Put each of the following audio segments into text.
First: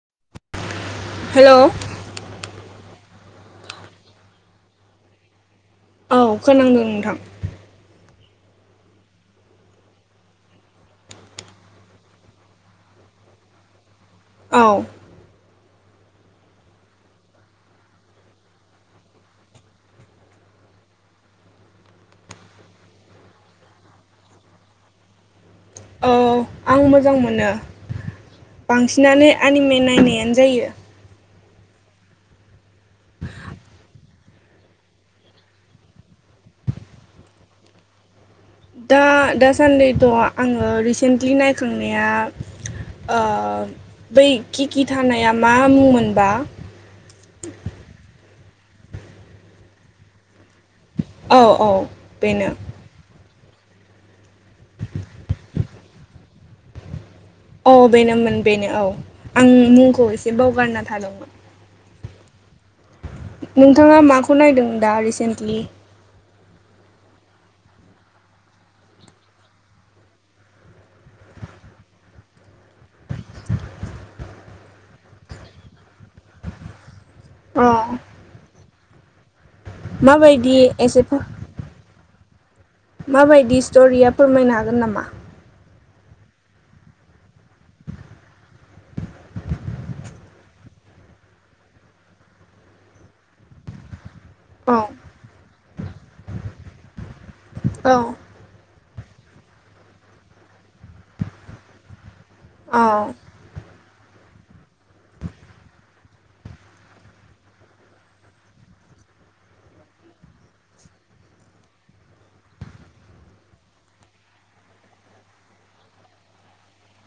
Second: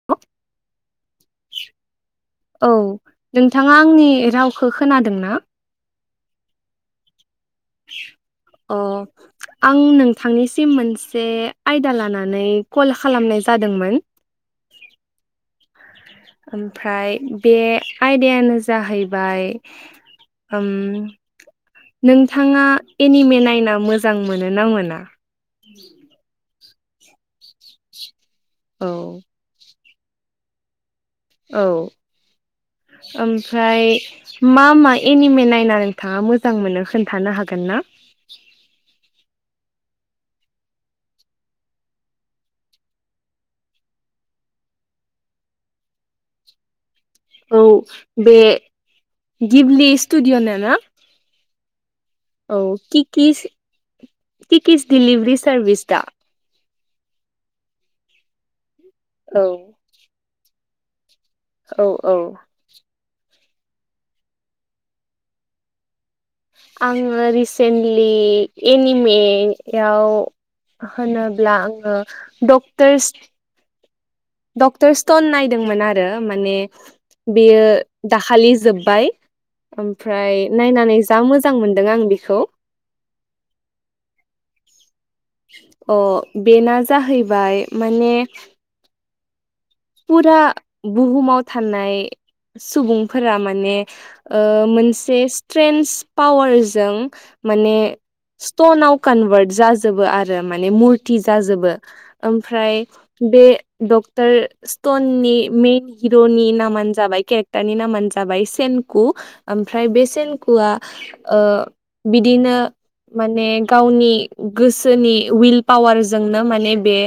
[unintelligible] हेल'? औ नोंथाङा आंनि रावखौ खोनादों ना? औ खोनांदों नोंथां। अ आं नोंथांनिसिम मोनसे आयदा लानानै कल खालामनाय जादोंमोन। औ। ओमफ्राय बे आयदायानो जाहैबाय ओम नोंथाङा एनिमे नायना मोजां मोनो ना मोना? औ आं मोजां मोनो। औ बांसिनानो आनिमे नायनायानो जायो। औ, ओमफ्राय मा-मा एनिमे नायना नोंथाङा मोजां मोनो? खोन्थानो हागोन ना? दा - दासान्दिथ' आङो रिसेन्टलि नायखांनाया ओ बै खिखि थानाया मा मुं मोनबा? औ बे गिबलि स्टुडिअ' न ना? औ औ बेनो औ। कस कि कस दिलिभि सारभिस दा औ बेनोमोन बेनो औ औ आं मुंखौ एसे बावगारना थादोंमोन। औ-औ। नोंथाङा माखौ नायदों दा रिसेन्टलि? आङो रिसेन्टलि एनिमि याव होनोब्ला आङो डक्टरस डक्टर स्टन नायदोंमोन आरो माने अ बेयो दाखालि जोब्बाय ओमफ्राय माबायदि नायनानै एसे जा मोजां मोनदों आं बेखौ माबायदि स्ट'रिया फोरमायनो हागोन नामा? अ बेना जाहैबाय माने फुरा बुहुमाव थानाय सुबुंफोरा माने औ मोनसे स्ट्रन्स पावारजों माने औ स्टनाव कनभार्ट जाजोबो आरो माने मुरर्तो जाजोबो ओमफ्राय बे डक्टर स्टननि मइेन हिर'नि नामानो जाबाय केरेक्टार नि नामानो जाबाय सेनकु ओमफ्राय बे सेनकुआ बिदिनो माने गावनि गोसोनि उइल पावारजोंनो माने बे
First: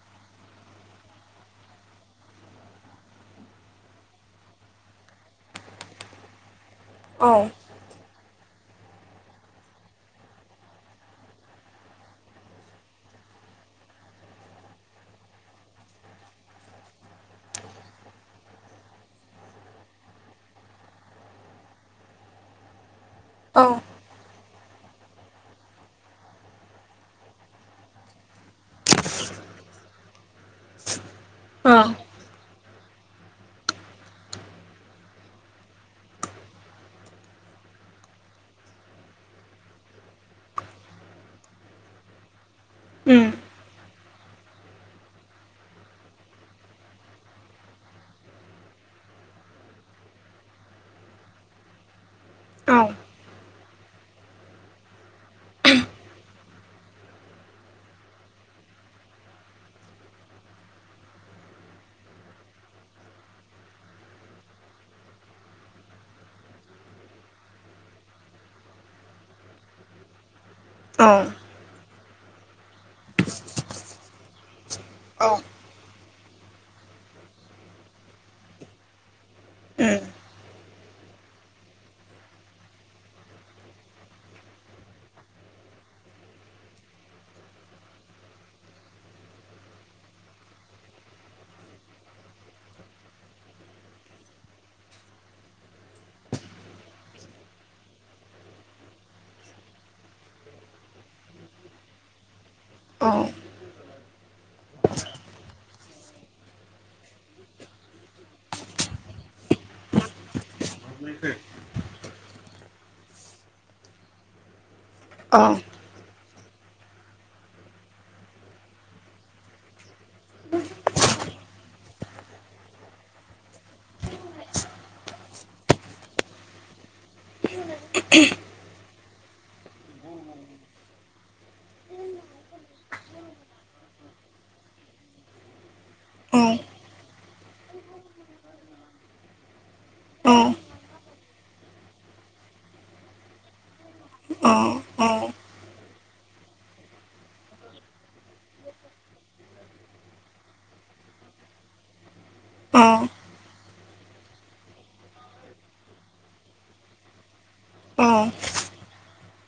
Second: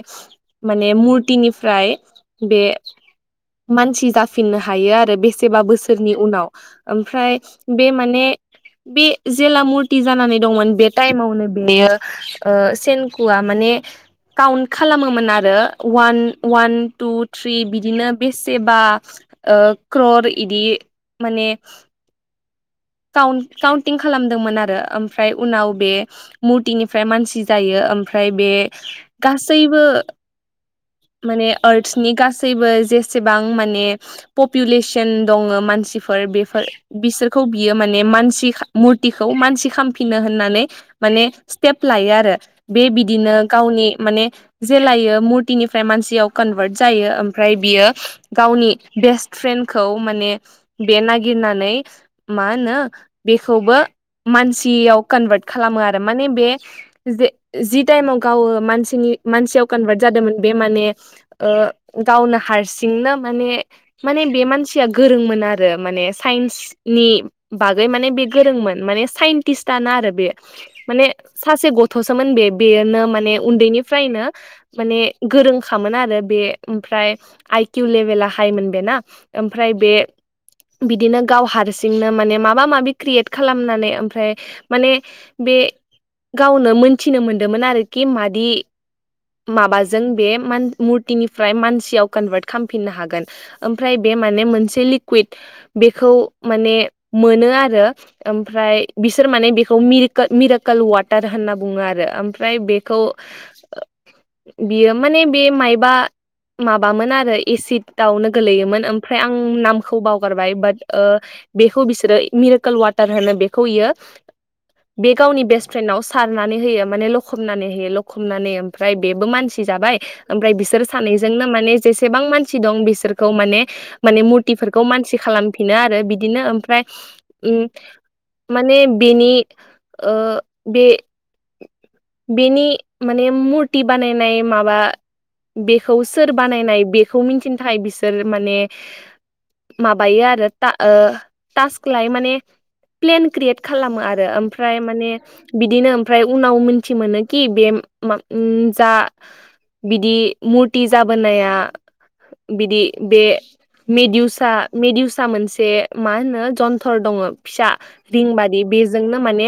माने मुरथिनिफ्राय बे मानसि जाफिननो हायो आरो बेसेबा बोसोरनि उनाव ओमफ्राय औ बे माने बे जेला मुरथि जानानै दंमोन बे टाइमावनो बेयो सेनकुआ माने काउन्ट खालामोमोन आरो वान वान टु थ्रि बिदिनो बेसेबा ओ क्रर इदि माने काउन औ काउनटिं खालामदोंमोन आरो ओमफ्राय उनाव बे मुरर्तोनिफ्राय मानसि जायो ओमफ्राय बे गासैबो माने आर्टसनि गासै गासैबो जेसेबां माने पपुलेसन दङ मानसिफोर बेफोर बिसोरखौ बियो माने मानसि मुरथिखौ मानसि खामफिनो होननानै माने स्टेप लायो आरो बे बिदिनो गावनि माने जेलायो मुरतनिफ्राय मानसियाव कनभार्ट जायो ओमफ्राय बियो गावनि बेस्ट फ्रेन्डखौ माने बे नागिरनानै मा होनो बेखौबो मानसियाव कनभार्ट खालामो आरो माने बे जे जि टाइमाव गावो मानसिनि मानसियाव कनभार्ट जादोंमोन बे माने गावनो हारसिंनो माने माने बे मानसिया गोरोंमोन आरो माने साइन्स नि बागै माने बे गोरोंमोन माने साइन्टिस्टयानो आरो बे माने सासे गथ'सोमोन बे बेनो माने उन्दैनिफ्रायनो माने गोरों खामोन आरो बे ओमफ्राय आइकिउ लेभेला हाइमोन बेना ओमफ्राय बे बिदिनो गाव हारसि जोंनो माने माबा माबि क्रियेट खालामनानै ओमफ्राय माने बे गावनो मोनथिनो मोनदोंमोन आरोखि मादि माबाजों बे मुरर्तोनिफ्राय मानसियाव कनभार्ट खालामफिननो हागोन ओमफ्राय बे माने मोनसे लिकुइद बेखौ माने मोनो आरो ओमफ्राय बिसोर माने बेखौ मिरोक मिरकेल वाटार होनना बुङो आरो ओमफ्राय बे खौ बियो माने बे मायबा माबामोन आरो एसिडावनो गोलैयोमोन ओमफ्राय आं नामखौ बावगारबाय बाट बेखौ बिसोरो मिरकेल वाटार होनो बेखौ बियो बे गावनि बेस्ट फ्रेन्डाव सारनानै होयो माने लखबनानै होयो लखबनानै ओमफ्राय बेबो मानसि जाबाय ओमफ्राय बिसोर सानैजोंनो माने जेसेबां मानसि दं बिसोरखौ माने माने मुरतफोरखौ मानसि खालामफिनो आरो बिदि बिदिनो ओमफ्राय उम माने बेनि बे बेनि माने मुरथि बानायनाय माबा बेखौ सोर बानायनाय बे खौ मिथिनो थाखाय बिसोर माने माबायो आरो [unintelligible] टाक्स लाय माने प्लेन क्रियेट खालामो आरो ओमफ्राय माने बिदिनो ओमफ्राय उनाव मिथि मोनो कि बे जा बिदि मुरत जाबोनाया बिदि बे मेदिउसा मेदिउसा मोनसे मा होनो जन्थर दङ फिसा रिंबादि बेजोंनो माने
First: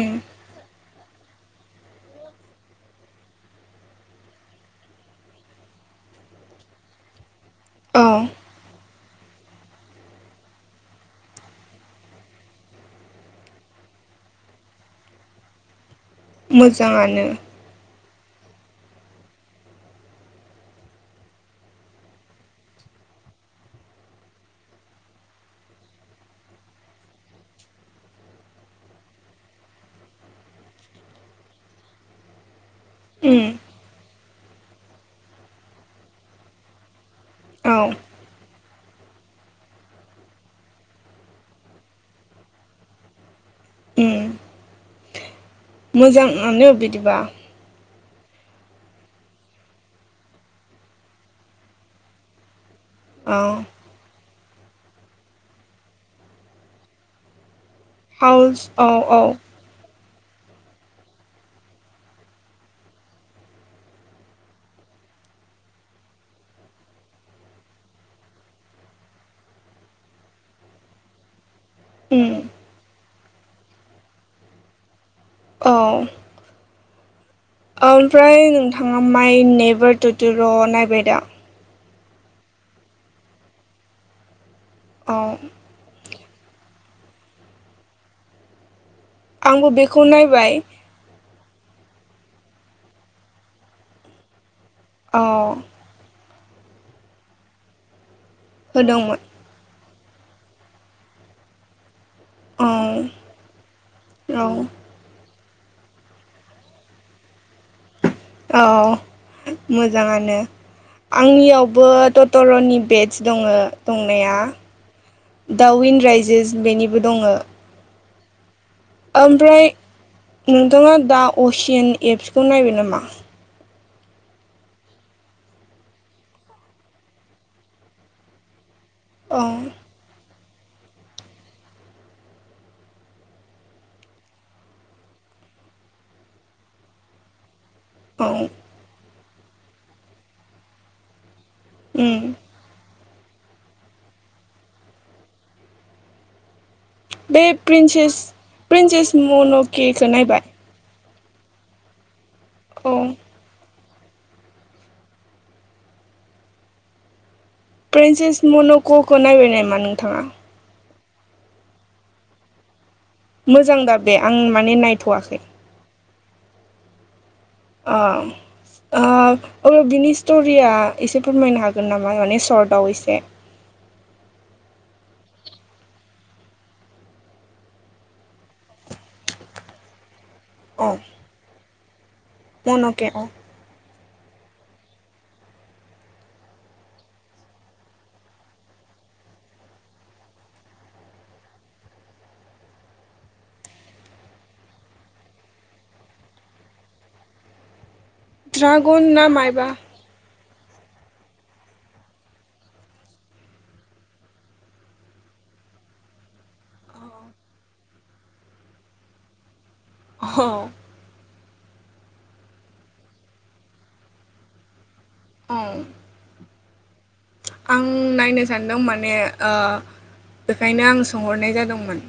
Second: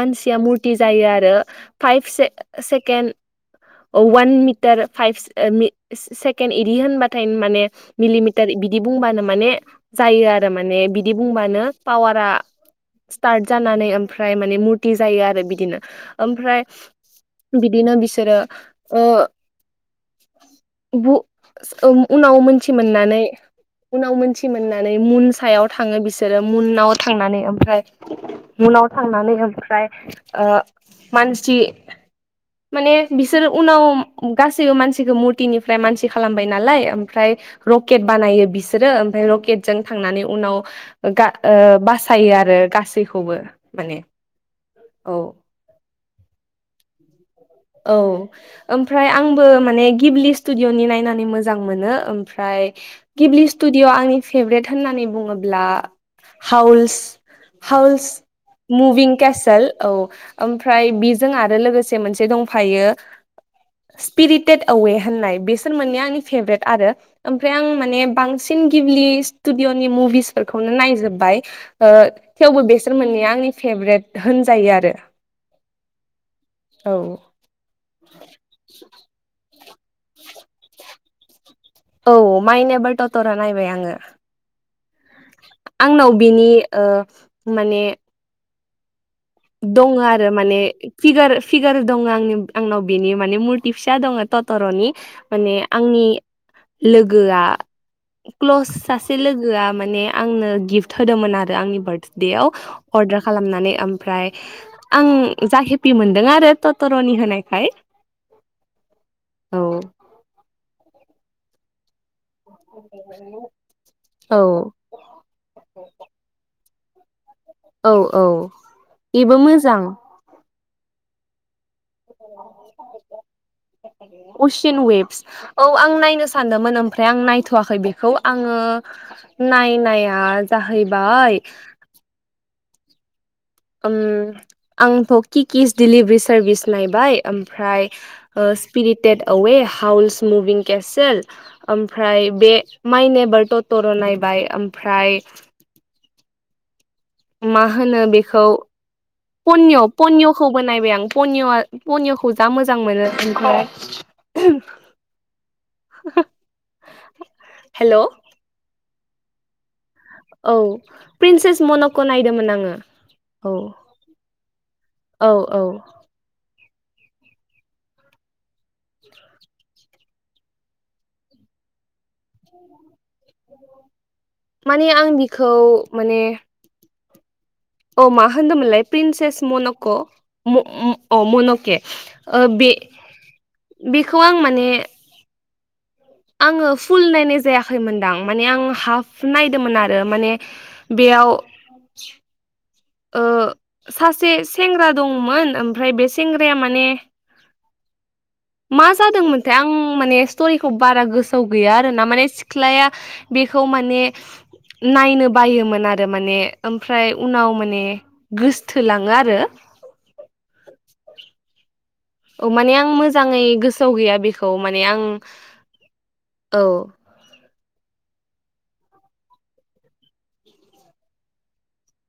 मानसिया मुरथि जायो आरो दा फाइभ से सेकेण वान मिटार फाइभ से ओ मि सेकेन्ड एदि होनबाथाय माने मिलिमिटार बिदि बुंबानो माने जायो आरो माने बिदि बुंबानो पावारा स्टार्ट जानानै ओमफ्राय माने मुरथि जायो आरो बिदिनो ओमफ्राय मोजाङानो बिदिनो बिसोरो उनाव मोनथि मोननानै उनाव मोनथि मोननानै मुन सायाव थाङो बिसोरो मुनाव थांनानै ओमफ्राय उनाव थांनानै ओमफ्राय ओ मानसि माने उम बिसोर उनाव गासैबो मानसिखौ मुरथिनिफ्राय मानसि खालामबाय नालाय ओमफ्राय औ रकेट बानायो बिसोर बिसोरो ओमफ्राय रकेटजों थांनानै उनाव गा ओ बासायो आरो गासैखौबो माने उम औ मोजाङानो बिदिबा औ ओमफ्राय आंबो माने गिबलि स्टुडियअनि नायनानै मोजां मोनो ओमफ्राय औ गिब्लि स्टुडिअ' आंनि फेभरेट होननानै बुङोब्ला हाउलस हाउस हाउस औ मुभिं औ केसेल औ मफ्राय बेजों आरो लोगोसे मोनसे दं फायो स्पिरिटेड आवे होननाय बेसोर मोननि आंनि फेभरेट आरो ओमफ्राय आं माने बांसिन गिबलि स्टुडिअ' नि मुभिसफोरखौनो नायजोबबाय ओ उम थेवबो बेसोर मोननै आंनि फेभरेट होनजायो आरो औ औ ओमफ्राय नोंथाङा माइ नेभार टुउटुर' नायबाय दा औ माइनेबाल टटरा नायबाय आङो आ आंनाव बिनि माने आंबो दङ बेखौ आरो नायबाय माने फिगार फिगार दङ आंनि आंनाव बेनि माने मुरथि फिसा दङ तथर'नि औ माने आंनि लोगोआ क्लस सासे होदोंमोन लोगो माने आंनो गिफ्ट होदोंमोन आरो आंनि बार्थडेव औ अर्दार खालामनानै ओमफ्राय औ आं जा हेपि मोनदों आरो टटर'नि होनायखाय औ औ मोजाङानो आंनियावबो टट टरनि बेडस दङ दंनाया औ दावन राइजेस बेनिबो दङ औ औ बेबो ओमफ्राय मोजां नोंथाङा दा असियान एपसखौ नायबाय नामा स असियान वेभस औ आं नायनो सानदोंमोन ओमफ्राय आं नायथ'वाखै बेखौ आङो औ नाय नाय जाहैबाय आंथ' किकिस दिडिलिभारि सारभिस नायबाय ओमफ्राय औ स्पिरिटेड अवे हाउस मुभिं केसेल ओमफ्राय उम बे माइ नेबारट'टर' नायबाय ओमफ्राय बे मा होनो प्रिन्सेस बेखौ प्रिन्सेस पनिय' मन'केखौ नायबाय पनिय'खौ बानायनायबाय आं पनिअ'आ पनिय'खौ जा मोजां औ मोनो ओमफ्राय [unintelligible] प्रिन्सेस मनक'खौ नायबाय नामा नोंथाङा औ प्रिन्सेस मनकखौ नायदोंमोन आङो औ मोजां दा बे आं माने नाय औ औ। ओ। अब्ला बिनि स्ट'रिया एसे फोरमायनो हागोन नामा माने सशर्टआव एसे औ माने आं बिखौ माने औ मा होनदोंमोनलाय प्रिन्सेस मन'क' अ मन'के ओ बे मन'के अ बेखौ आं माने आङो फुल नायनाय जायाखैमोनदां माने आं हाफ नायदोंमोन आरो माने बेयाव ओ सासे सेंग्रा दंमोन ओमफ्राय बे सेंग्राया माने मा ड्रागन ना जादोंमोनथाय मायबा आं माने स्ट'रिखौ बारा गोसोआव गैया आरो ना माने सिख्लाया बेखौ माने नायनो बायोमोन आरो माने ओमफ्राय उनाव माने गोसथोलाङो आरो। [unintelligible] औ माने आं मोजाङै गोसोआव गैया बेखौ माने आं औ औ। आं नायनो सानदों माने आ बेखायनो आं सोंहरनाय जादोंमोन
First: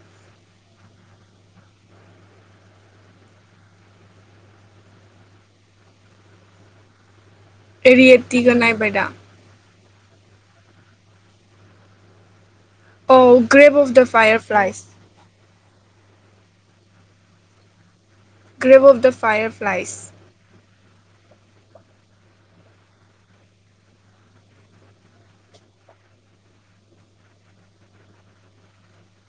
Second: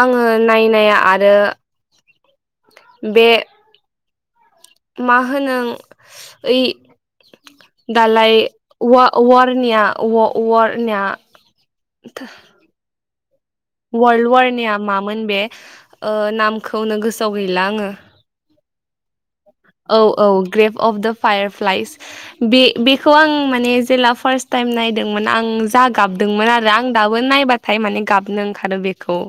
आङो नायनाया आरो बे मा होनो ओइ दालाय रियेटिखौ नायबाय वा दा वारनिया वार वारनिया औ ग्रेब वर्ल्ड वारनिया मामोन बे ओ नामखौनो गोसोआव गैला आङो ग्रेप अफ दा फायार औ औ Grave of the Fireflies बे बेखौ आं माने जेला फार्स्ट टाइम नायदोंमोन आं जा गाबदोंमोन आरो आं दाबो नायबा हाय माने गाबनो ओंखारो बेखौ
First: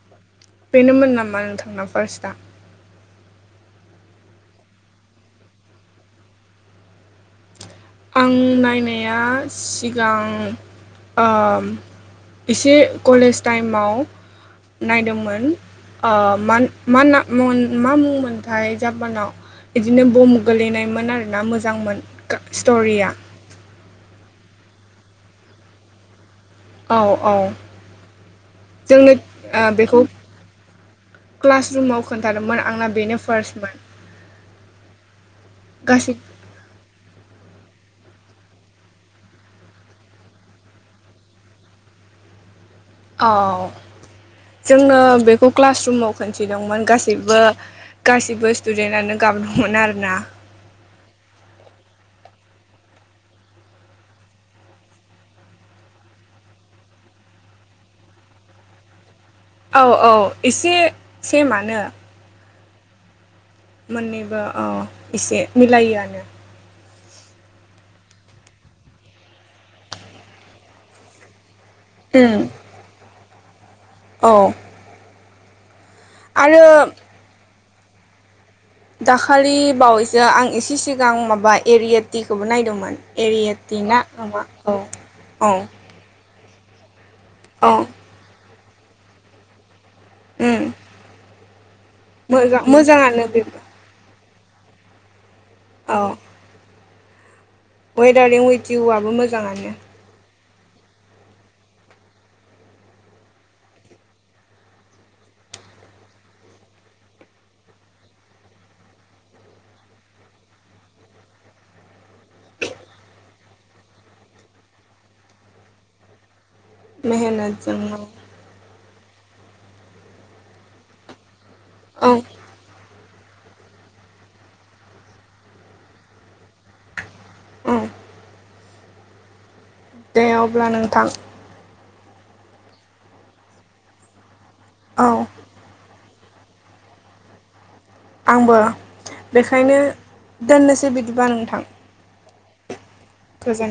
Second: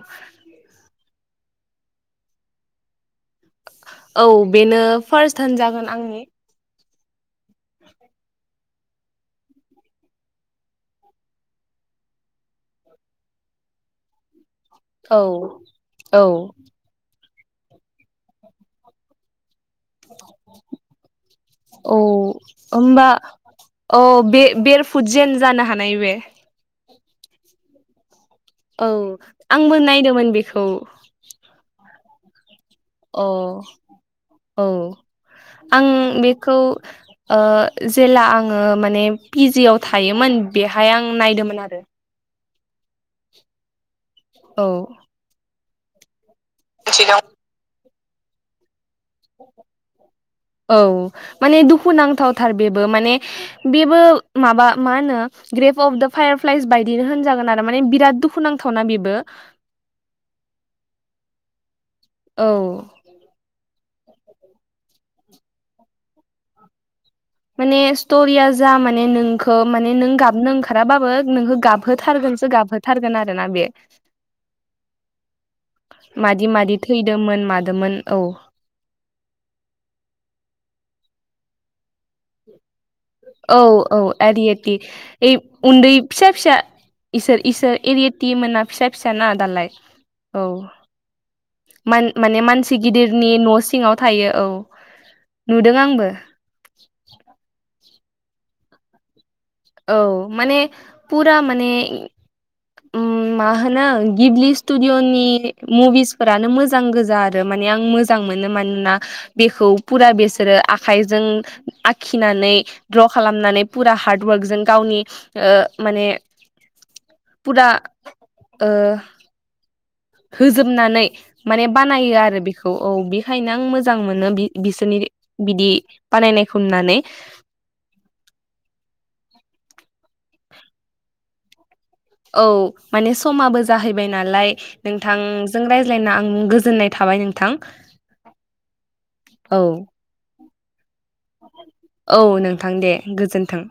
बेनोमोन नामा नोंथांना फार्स्टआ औ बेनो फार्स्ट थान जागोन आंनि आं नायनाया सिगां आ एसे कलेज टाइमाव औ नायदोंमोन ओ औ मा मा ना मा मुं मोनथाय जापानाव बिदिनो बम गोलैनायमोन आर ना मोजांमोन औ होमबा स्ट'रिया औ बे बेर फुदजेन जानो हानाय बे औ औ औ जोंनो ओ आंबो बेखौ नायदोंमोन बेखौ क्लास रुमाव खोन्थादोंमोन आंना बेनो अ फार्स्टमोन औ आं गासै बेखौ ओ जेला आङो माने पिजिव थायोमोन बेहाय आं नायदोंमोन आरो। औ औ जोङो बेखौ क्लास रुमाव खोनन्थिदोंमोन गासैबो गासिबो स्टुडेन्टनो गाबदोंमोन आरो ना। औ माने दुखुुनांथावथार बेबो माने बेबो माबा मा होनो ग्रेप अफ दा फायारफ्लाइस बायदिनो होनजागोन आरो माने बिराद दुखुुनांथावना बेबो औ औ एसे सेमानो औ मोननैबो ओ एसे मिलायोआनो माने स्ट'रिया जा माने नोंखौ माने नों गाबनो ओंखाराबाबो नोंखौ गाबहो उम थारगोनसो गाबहोथारगोन आरो ना बे औ मादि आरो मादि थैदोमोन मादोंमोन औ दाखालि बावैसो आं एसे सिगां माबा एरिएटिखौबो नायदोंमोन। औ एरियेटि औ ना माबा ऐरिएटि औ ओइ औ उन्दै फिसा फिसा इसोर औ इसोर एरिटि मोना फिसा फिसा ना दालाय। औ उम मान माने मोजां मानसि मोजाङानो गिदिरनि न' बेबो सिङाव थायो औ नुदों आंबो। वेदार ए वेटिवाबो मोजाङानो। औ माने पुरा माने उम मा होनो गिबलि स्टुदिअ'नि मुभिस फोरानो मोजां गोजा आरो माने आं मोज जां मोनो मानोना बेखौ पुरा बिसोरो आखाइजों आग खिनानै दड्र खालामनानै फुरा हार्डवार्कजों गावनि ओ माने पुरा मेहेनतजों ओ होजोबनानै माने औ बानायो आरो बेखो औ औ बेखायनो आं मोजां मोनो बि बिसोरनि बिदि बानायनायखौ नुनानै। औ दे अब्ला नोंथां। औ माने समाबो जाहैबाय नालाय औ नोंथां जों रायज्लायना आं गोजोननाय थाबाय नोंथां। आंबो औ बेखायनो दोननोसै बिदिबा नोंथां। औ नोंथां दे गोजोन्थों।